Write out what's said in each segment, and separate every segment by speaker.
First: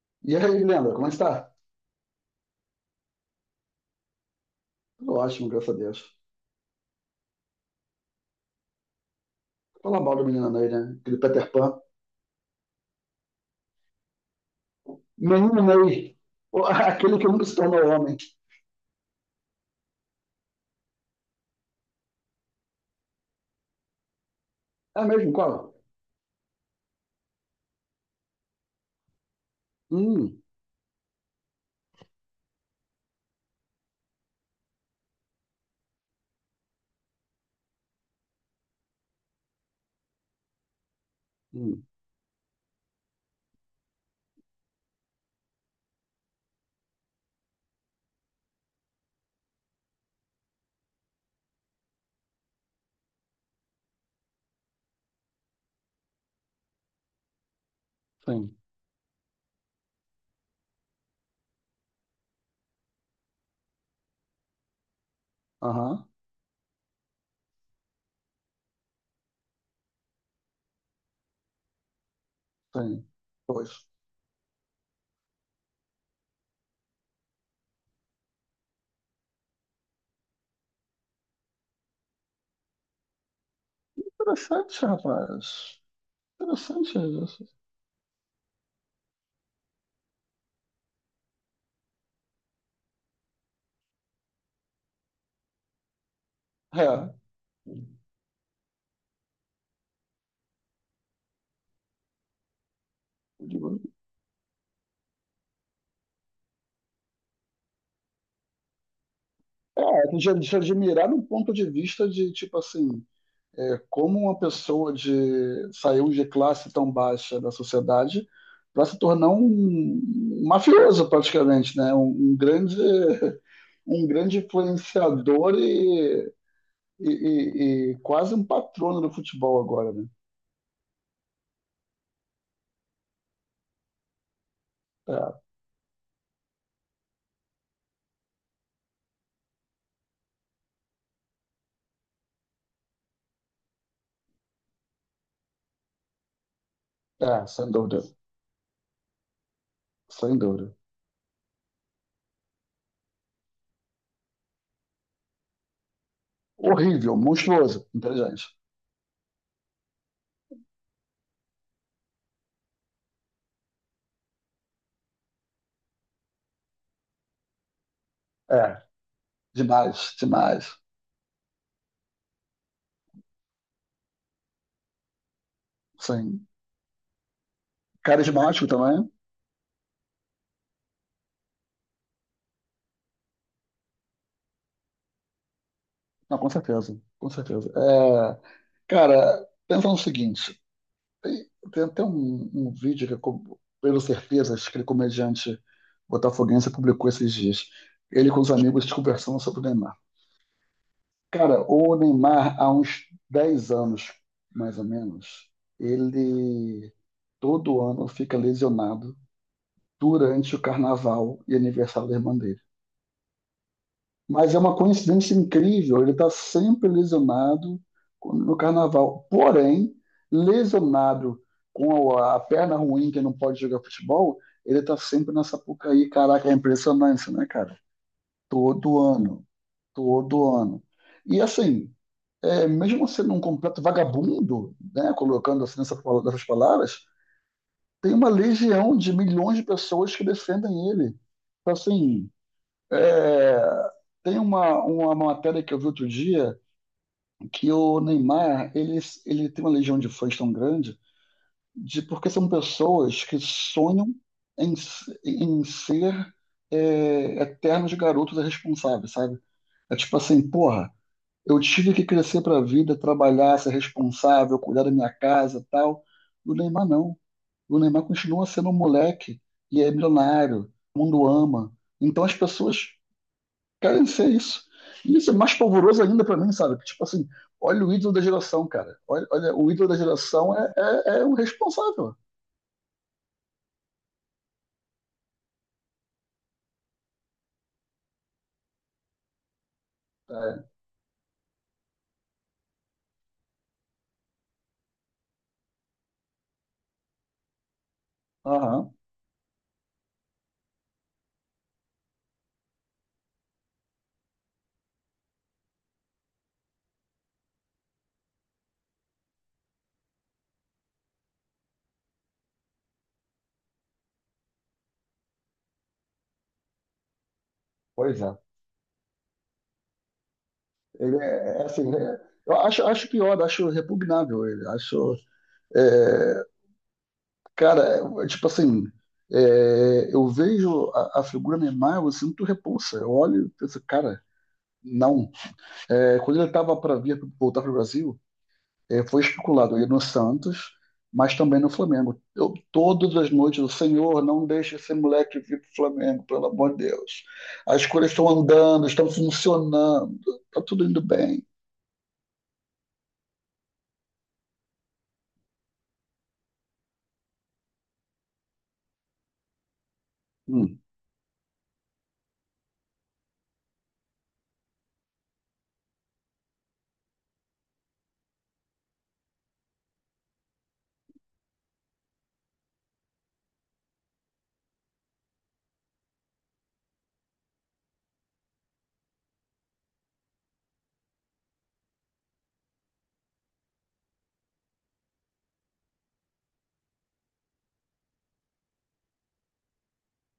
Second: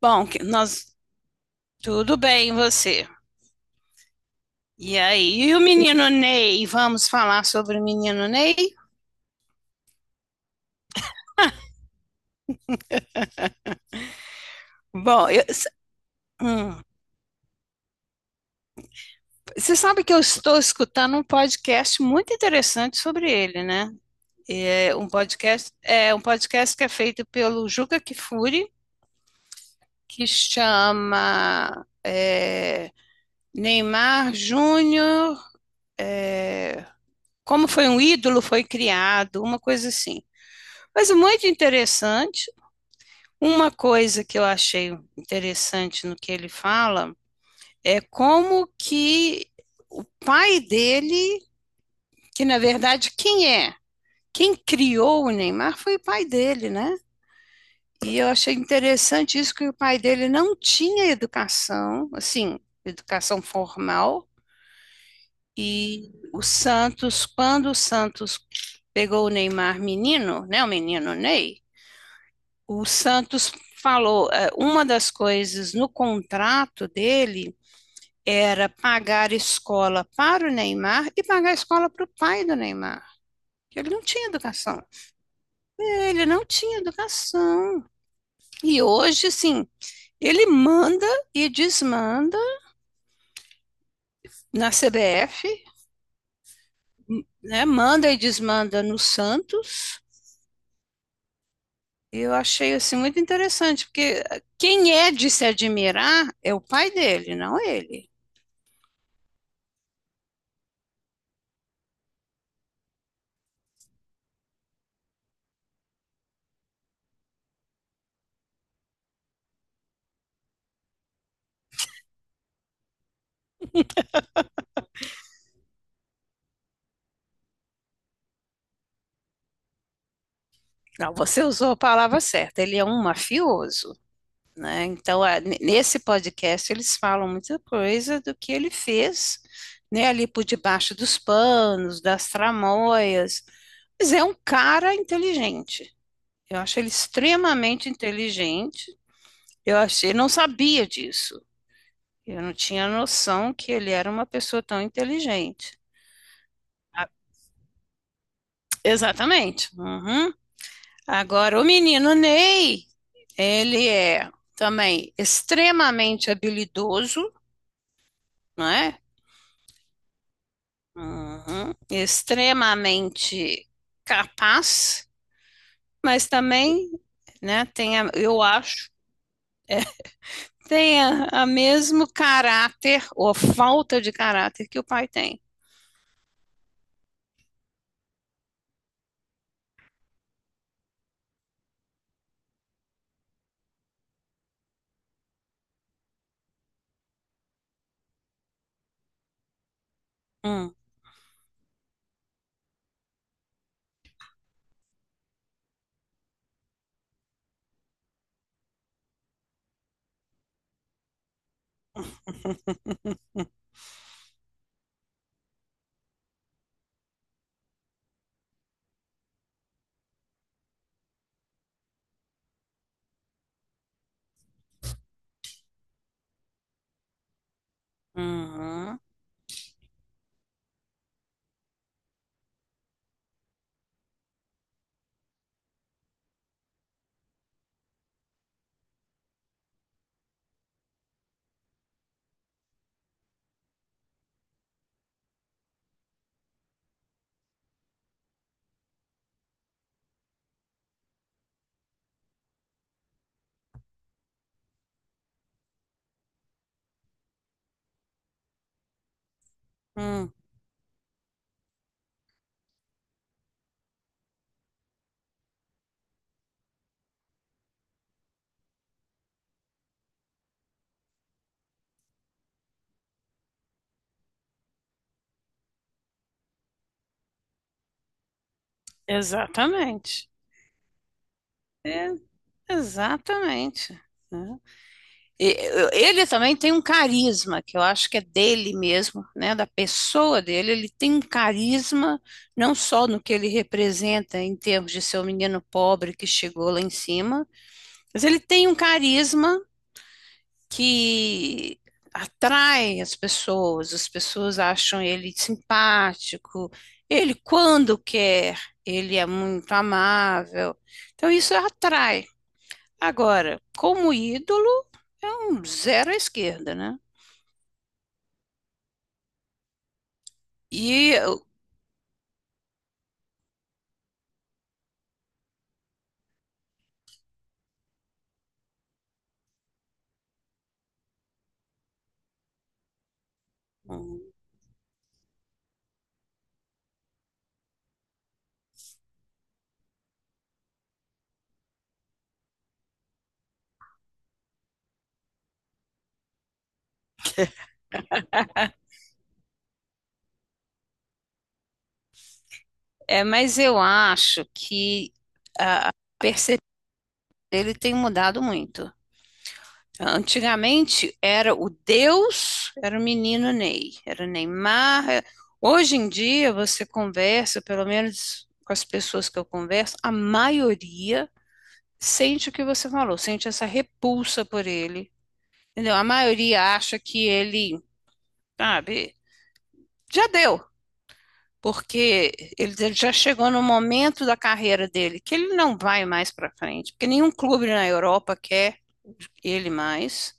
Speaker 1: Bom,
Speaker 2: E
Speaker 1: que-
Speaker 2: aí, Leandro,
Speaker 1: nós
Speaker 2: como é que está?
Speaker 1: tudo bem, e você? E
Speaker 2: Tudo
Speaker 1: aí,
Speaker 2: ótimo,
Speaker 1: e o
Speaker 2: graças a
Speaker 1: menino
Speaker 2: Deus.
Speaker 1: Ney? Vamos falar sobre o menino Ney?
Speaker 2: Fala mal do menino Ney, né? Aquele Peter Pan.
Speaker 1: Bom,
Speaker 2: Menino Ney.
Speaker 1: hum,
Speaker 2: Aquele que nunca se tornou homem.
Speaker 1: você sabe que eu estou escutando um podcast muito interessante sobre ele, né? É
Speaker 2: É
Speaker 1: um
Speaker 2: mesmo,
Speaker 1: podcast,
Speaker 2: qual?
Speaker 1: é um podcast que é feito pelo Juca Kfouri, que
Speaker 2: Hum,
Speaker 1: chama Neymar Júnior, como foi um ídolo, foi criado, uma coisa assim. Mas é muito
Speaker 2: hum,
Speaker 1: interessante. Uma coisa que eu achei interessante no que ele fala é como que o pai dele, que na verdade quem é? Quem criou o Neymar foi o pai dele, né? E eu achei
Speaker 2: sim.
Speaker 1: interessante isso que o pai dele não tinha educação, assim, educação formal.
Speaker 2: Aham,
Speaker 1: Quando o Santos pegou o Neymar menino, né, o menino Ney, o
Speaker 2: sim.
Speaker 1: Santos
Speaker 2: Pois.
Speaker 1: falou, uma das coisas no contrato dele era pagar escola para o Neymar e pagar a escola para o pai do Neymar. Ele não tinha educação.
Speaker 2: Interessante, rapaz.
Speaker 1: Ele não tinha
Speaker 2: Interessante isso.
Speaker 1: educação. E hoje, sim, ele manda e desmanda na CBF,
Speaker 2: É.
Speaker 1: né? Manda e desmanda no Santos. Eu achei assim muito
Speaker 2: Eu digo,
Speaker 1: interessante, porque quem é de se admirar é o pai dele, não ele.
Speaker 2: é, é de, admirar do ponto de vista de, tipo assim, é, como uma pessoa de saiu de classe tão baixa da sociedade para se tornar um mafioso praticamente, né? Um grande um grande influenciador e quase um patrono do futebol agora, né?
Speaker 1: Não, você usou a palavra certa. Ele é um mafioso, né? Então, nesse podcast, eles falam muita coisa do que ele fez, né, ali por debaixo dos panos, das tramóias. Mas é um cara inteligente. Eu acho ele
Speaker 2: Sem
Speaker 1: extremamente
Speaker 2: dúvida,
Speaker 1: inteligente. Eu achei, não
Speaker 2: sem dúvida.
Speaker 1: sabia disso. Eu não tinha noção que ele era uma pessoa tão inteligente. Ah,
Speaker 2: Horrível, monstruoso, inteligente.
Speaker 1: exatamente. Uhum. Agora, o menino Ney, ele é também extremamente habilidoso,
Speaker 2: É,
Speaker 1: né?
Speaker 2: demais, demais.
Speaker 1: Uhum. Extremamente capaz, mas
Speaker 2: Sim.
Speaker 1: também, né, eu
Speaker 2: Carismático
Speaker 1: acho,
Speaker 2: também?
Speaker 1: tem a mesmo caráter ou falta de caráter que o pai tem.
Speaker 2: Não, com certeza, com certeza. É, cara, pensa no seguinte. Tem até um vídeo que, eu pelo certeza, acho que aquele comediante botafoguense publicou esses dias. Ele com os amigos conversando sobre o Neymar.
Speaker 1: Hum.
Speaker 2: Cara, o Neymar, há uns 10 anos, mais ou menos, ele todo ano fica lesionado durante o carnaval e aniversário da irmã dele. Mas é uma coincidência incrível, ele está sempre lesionado no carnaval. Porém, lesionado com a perna ruim, que não pode jogar futebol, ele está sempre na Sapucaí. Caraca, é impressionante, né, cara?
Speaker 1: Uhum.
Speaker 2: Todo ano, todo ano. E assim, é, mesmo sendo um completo vagabundo, né, colocando assim nessas palavras, tem uma legião de milhões de pessoas que defendem ele. Então, assim, é, tem uma matéria que eu vi outro dia que o Neymar ele tem uma legião de fãs tão grande de porque são pessoas que sonham em, em ser é, eternos garotos irresponsáveis, sabe? É tipo
Speaker 1: Hum.
Speaker 2: assim, porra, eu tive que crescer pra vida, trabalhar, ser responsável, cuidar da minha casa, tal. E o Neymar não. O Neymar continua sendo um moleque e é milionário, o mundo ama. Então as pessoas, cara, isso é isso. E isso é mais pavoroso ainda pra mim, sabe? Tipo assim, olha o ídolo da geração, cara. Olha, olha o ídolo da
Speaker 1: Exatamente.
Speaker 2: geração é, é o
Speaker 1: É,
Speaker 2: responsável.
Speaker 1: exatamente, né? E- Ele também tem um carisma, que eu acho que é dele mesmo, né? Da pessoa
Speaker 2: É.
Speaker 1: dele. Ele tem um carisma, não só no que ele representa em termos de ser o menino pobre que chegou lá em cima, mas ele tem um
Speaker 2: Aham,
Speaker 1: carisma que atrai as pessoas acham ele simpático. Ele, quando quer, ele é muito amável. Então, isso atrai. Agora, como ídolo, é um zero à esquerda, né?
Speaker 2: pois é.
Speaker 1: E
Speaker 2: Ele
Speaker 1: eu-
Speaker 2: é, é assim, é- eu acho, acho pior, acho repugnável ele. Acho, é, cara, é, tipo assim, é, eu vejo a figura Neymar, eu sinto repulsa. Eu olho e penso, cara, não. É, quando ele tava para vir voltar pro Brasil, é, foi especulado ele no Santos, mas também no Flamengo. Eu, todas as noites, o Senhor, não deixe esse moleque vir para o Flamengo, pelo amor de Deus. As coisas estão andando, estão funcionando, está tudo indo bem.
Speaker 1: É, mas eu acho que perceber ele tem mudado muito.
Speaker 2: Hum,
Speaker 1: Antigamente era o Deus, era o menino Ney, era o Neymar. Hoje em dia você conversa, pelo menos com as pessoas que eu converso, a maioria sente o que você falou, sente essa repulsa por ele, entendeu? A maioria acha que ele, sabe, já deu. Porque ele já chegou no momento da carreira dele que ele não vai mais para frente, porque nenhum clube na Europa quer ele mais.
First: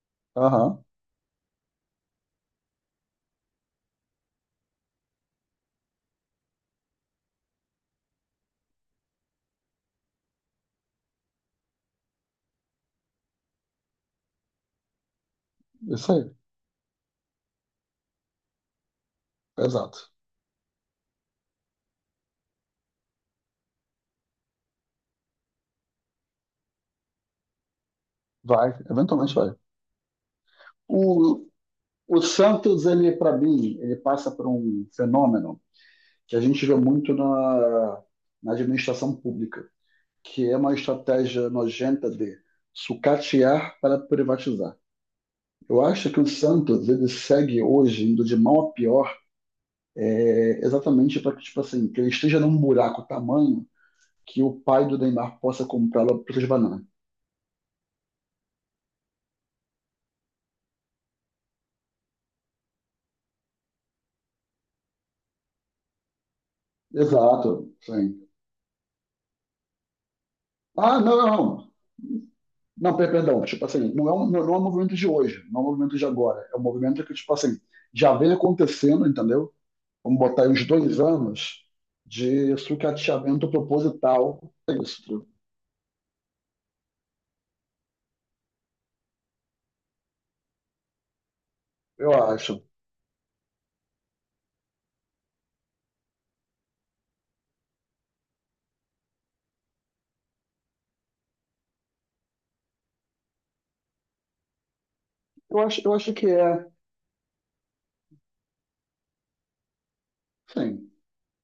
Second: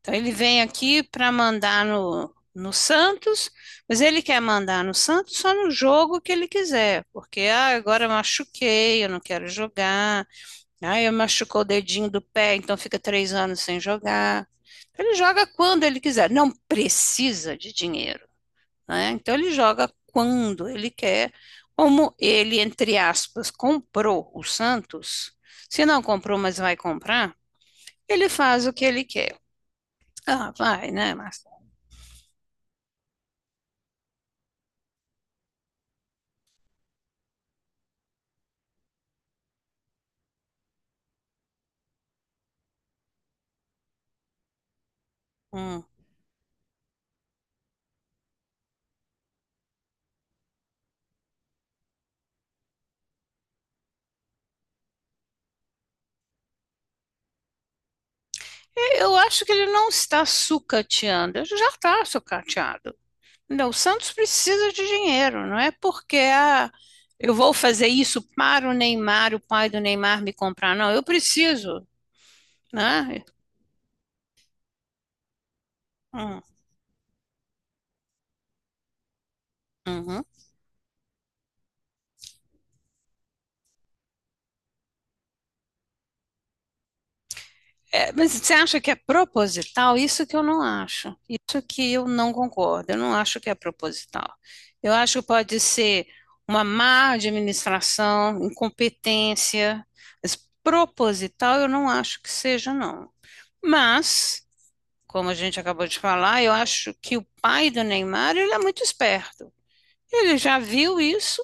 Speaker 1: Então ele vem
Speaker 2: Aham,
Speaker 1: aqui para mandar no Santos, mas ele quer mandar no Santos só no jogo que ele quiser, porque ah, agora eu machuquei, eu não quero jogar, ah, eu machucou o dedinho do pé, então fica 3 anos sem jogar. Ele joga quando ele
Speaker 2: isso
Speaker 1: quiser,
Speaker 2: aí,
Speaker 1: não precisa de dinheiro, né? Então ele joga
Speaker 2: exato.
Speaker 1: quando ele quer, como ele, entre aspas, comprou o Santos, se não comprou, mas vai comprar, ele faz
Speaker 2: Vai,
Speaker 1: o que ele
Speaker 2: eventualmente
Speaker 1: quer.
Speaker 2: vai.
Speaker 1: Ah, vai, né,
Speaker 2: O,
Speaker 1: Marcelo?
Speaker 2: o Santos, ele, para mim, ele passa por um fenômeno que a gente vê muito na administração pública, que é uma estratégia nojenta de sucatear para privatizar. Eu
Speaker 1: Hum.
Speaker 2: acho que o Santos ele segue hoje indo de mal a pior, é, exatamente para que tipo assim que ele esteja num buraco tamanho que o pai do Neymar possa comprá-lo por preço de banana.
Speaker 1: Eu acho que ele não está sucateando, ele já está sucateado. Não, o Santos precisa de dinheiro, não é porque ah, eu vou
Speaker 2: Exato,
Speaker 1: fazer isso
Speaker 2: sim.
Speaker 1: para o Neymar, o pai do Neymar me comprar, não,
Speaker 2: Ah,
Speaker 1: eu
Speaker 2: não, não,
Speaker 1: preciso,
Speaker 2: não, per-
Speaker 1: né?
Speaker 2: perdão, tipo assim, não é, um, não é um movimento de hoje, não é um movimento de
Speaker 1: Hum,
Speaker 2: agora, é um movimento que, tipo assim, já vem acontecendo, entendeu? Vamos
Speaker 1: uhum.
Speaker 2: botar aí uns 2 anos de sucateamento proposital, é isso,
Speaker 1: É, mas você acha que é proposital? Isso que eu não acho. Isso que eu
Speaker 2: eu
Speaker 1: não
Speaker 2: acho.
Speaker 1: concordo. Eu não acho que é proposital. Eu acho que pode ser uma má administração, incompetência, mas proposital eu não acho que seja, não. Mas, como a gente
Speaker 2: Eu acho,
Speaker 1: acabou
Speaker 2: eu
Speaker 1: de
Speaker 2: acho que
Speaker 1: falar, eu
Speaker 2: é,
Speaker 1: acho que o pai do Neymar, ele é muito esperto. Ele já
Speaker 2: sim,
Speaker 1: viu isso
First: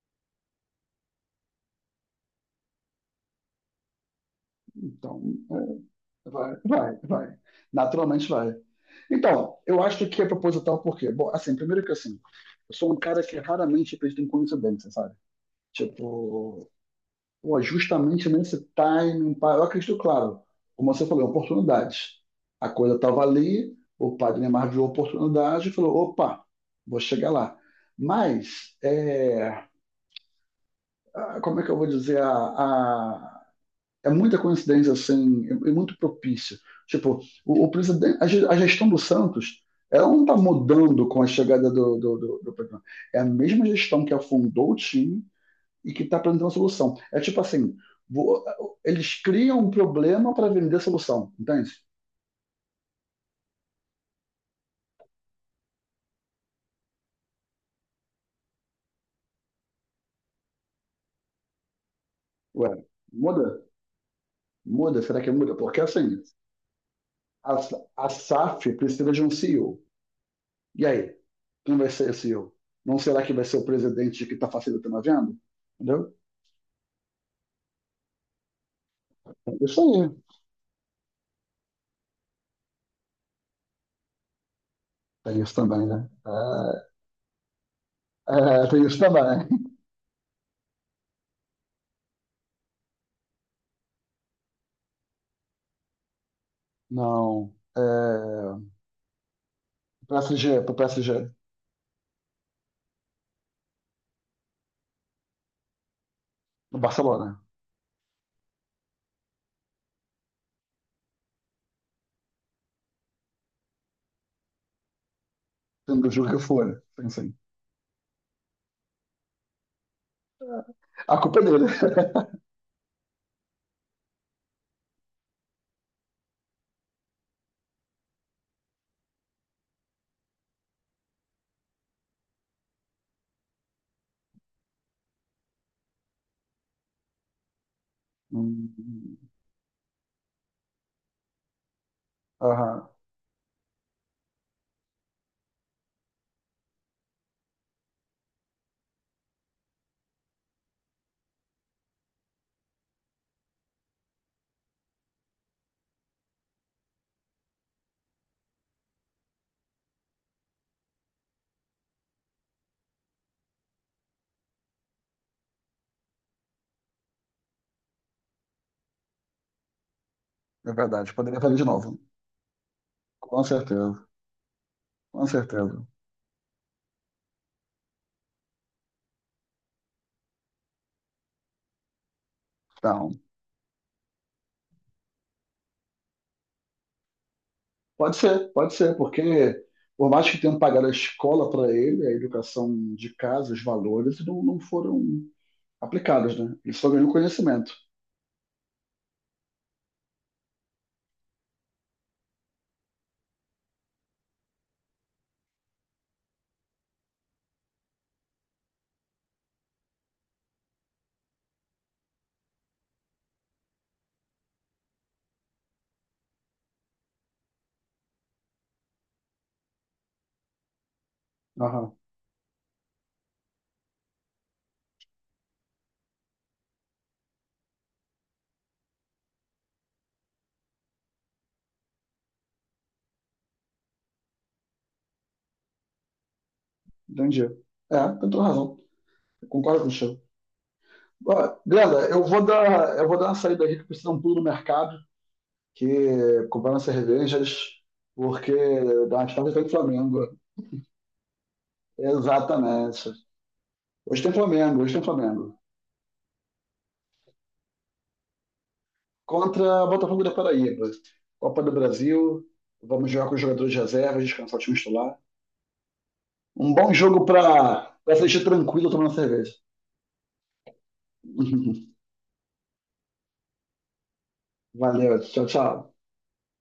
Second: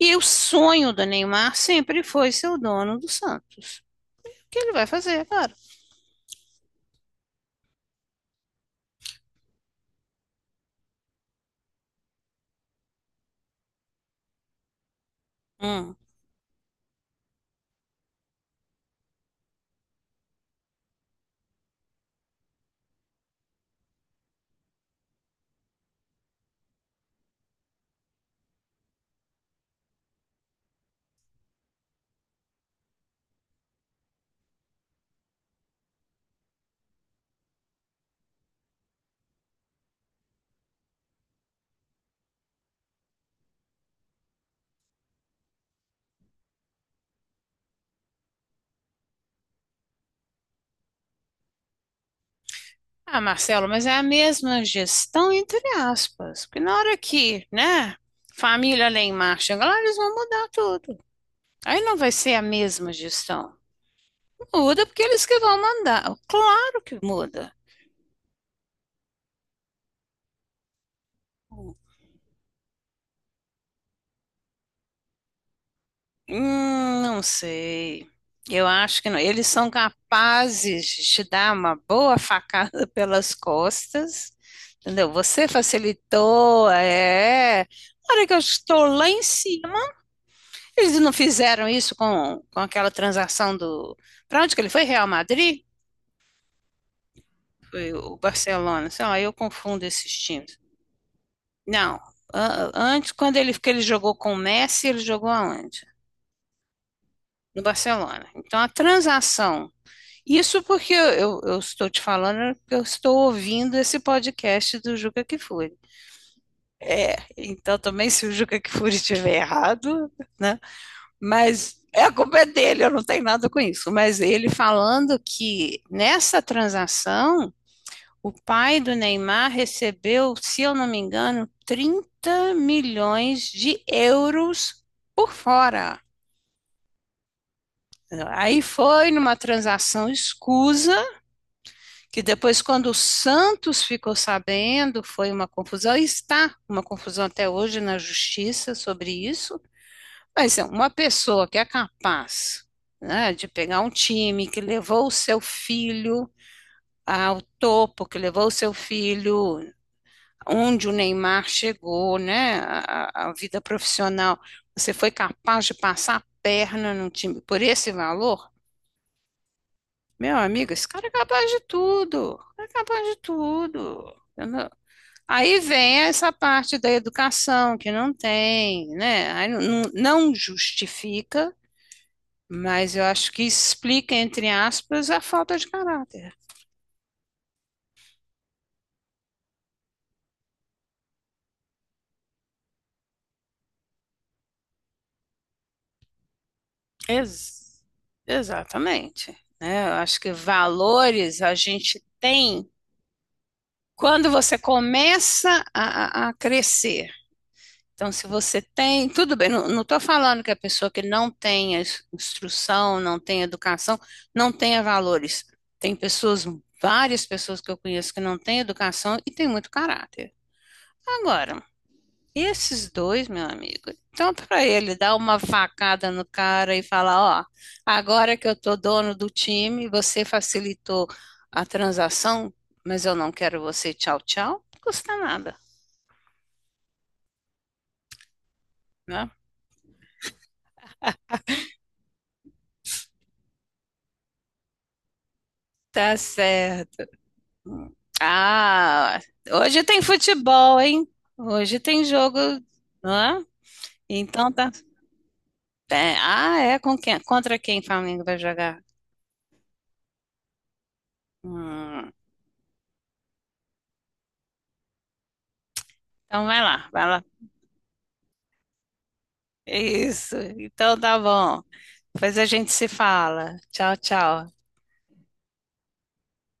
Speaker 1: e o sonho do Neymar sempre foi ser o dono do Santos. O que ele vai fazer,
Speaker 2: então,
Speaker 1: é claro?
Speaker 2: é, vai, vai, vai. Naturalmente vai. Então, eu acho que é proposital por quê? Bom, assim, primeiro que assim, eu sou um cara que raramente acredita em coincidência, sabe?
Speaker 1: Hum.
Speaker 2: Tipo, pô, justamente nesse timing, pá, eu acredito, claro, como você falou, em oportunidades. A coisa estava ali, o padre Neymar viu a oportunidade e falou, opa, vou chegar lá. Mas, é, ah, como é que eu vou dizer, a- é muita coincidência assim, é muito propício. Tipo, o presidente, a ge- a gestão do Santos, ela não está mudando com a chegada do Pedro. É a mesma gestão que afundou o time e que está apresentando a solução. É tipo assim, vo- eles criam um problema para vender a solução, entende?
Speaker 1: Ah, Marcelo, mas é a mesma gestão entre aspas, porque na hora que, né, família lá em marcha, chega lá, eles vão mudar tudo. Aí não vai ser a
Speaker 2: Ué,
Speaker 1: mesma
Speaker 2: muda?
Speaker 1: gestão. Muda
Speaker 2: Muda?
Speaker 1: porque
Speaker 2: Será
Speaker 1: eles
Speaker 2: que
Speaker 1: que
Speaker 2: muda?
Speaker 1: vão
Speaker 2: Porque
Speaker 1: mandar.
Speaker 2: assim,
Speaker 1: Claro que muda.
Speaker 2: a, a SAF precisa de um CEO. E O. E aí, quem vai ser esse CEO? Não será que vai ser o presidente que está facilitando a venda? Entendeu?
Speaker 1: Não sei. Eu acho que não. Eles
Speaker 2: É
Speaker 1: são
Speaker 2: isso aí.
Speaker 1: capazes de te dar uma boa facada pelas costas, entendeu?
Speaker 2: Tem
Speaker 1: Você
Speaker 2: isso também, né?
Speaker 1: facilitou, é. Na hora que eu
Speaker 2: É, tem
Speaker 1: estou
Speaker 2: isso
Speaker 1: lá em
Speaker 2: também.
Speaker 1: cima. Eles não fizeram isso com, aquela transação do. Para onde que ele foi? Real Madrid?
Speaker 2: Não.
Speaker 1: Foi o
Speaker 2: É,
Speaker 1: Barcelona. Sei lá, eu confundo esses times.
Speaker 2: PSG, pro PSG,
Speaker 1: Não. Antes, que ele jogou com o Messi, ele jogou aonde?
Speaker 2: no Barcelona.
Speaker 1: No Barcelona. Então, a transação. Isso porque eu estou te falando, porque eu estou ouvindo esse podcast do Juca Kfouri.
Speaker 2: Sendo do jogo que for, sim, sim.
Speaker 1: Então, também, se o Juca Kfouri estiver errado, né?
Speaker 2: A culpa é dele.
Speaker 1: Mas é, a culpa é dele, eu não tenho nada com isso. Mas ele falando que nessa transação, o pai do Neymar recebeu, se eu não me engano, 30 milhões de euros por fora. Aí
Speaker 2: Hum,
Speaker 1: foi numa transação escusa, que depois, quando
Speaker 2: aham,
Speaker 1: o Santos ficou sabendo, foi uma confusão, e está uma confusão até hoje na justiça sobre isso. Mas é uma pessoa que é capaz, né, de pegar um time que levou o seu filho ao topo, que levou o seu filho onde o Neymar chegou, né, a vida profissional, você foi capaz de passar a perna num time por esse valor? Meu amigo,
Speaker 2: é
Speaker 1: esse cara é
Speaker 2: verdade. Poderia
Speaker 1: capaz
Speaker 2: fazer
Speaker 1: de
Speaker 2: de novo.
Speaker 1: tudo, é capaz de
Speaker 2: Com certeza,
Speaker 1: tudo, entendeu?
Speaker 2: com
Speaker 1: Aí
Speaker 2: certeza.
Speaker 1: vem essa parte da educação que não tem, né? Aí não justifica. Mas eu
Speaker 2: Então,
Speaker 1: acho que explica, entre aspas, a falta de caráter.
Speaker 2: pode ser, porque por mais que tenham pagado a escola para ele, a educação de casa, os valores, não foram aplicados, né? Ele só ganhou conhecimento.
Speaker 1: Ex- exatamente, né? Eu acho que valores a gente tem quando você começa a crescer. Então, se você tem, tudo bem, não estou falando que a pessoa que não tenha instrução, não tenha educação, não tenha valores. Tem pessoas, várias pessoas que eu conheço que não têm educação e têm muito caráter. Agora,
Speaker 2: Aham,
Speaker 1: esses dois, meu amigo, tanto para ele dar uma facada no cara e falar, ó, agora que eu tô dono do time, você facilitou a transação, mas eu não quero você, tchau, tchau, não custa nada,
Speaker 2: entendi. É, tem toda razão.
Speaker 1: né?
Speaker 2: Concordo com você. Ó, Glenda, eu vou dar uma saída aqui que precisa um pulo no mercado,
Speaker 1: Tá
Speaker 2: que comprar umas
Speaker 1: certo.
Speaker 2: cervejas, porque
Speaker 1: Ah,
Speaker 2: das tarde tem
Speaker 1: hoje tem
Speaker 2: Flamengo.
Speaker 1: futebol, hein? Hoje tem jogo,
Speaker 2: Exatamente.
Speaker 1: não é?
Speaker 2: Hoje tem
Speaker 1: Então tá.
Speaker 2: Flamengo, hoje tem Flamengo.
Speaker 1: É com quem? Contra quem o Flamengo vai jogar?
Speaker 2: Contra Botafogo da Paraíba. Copa do
Speaker 1: Hum,
Speaker 2: Brasil. Vamos jogar com os jogadores de reserva, descansar o time titular.
Speaker 1: então vai
Speaker 2: Um
Speaker 1: lá,
Speaker 2: bom
Speaker 1: vai lá.
Speaker 2: jogo para assistir tranquilo tomando cerveja.
Speaker 1: Isso. Então tá bom. Depois a gente se fala. Tchau, tchau.
Speaker 2: Valeu, tchau, tchau.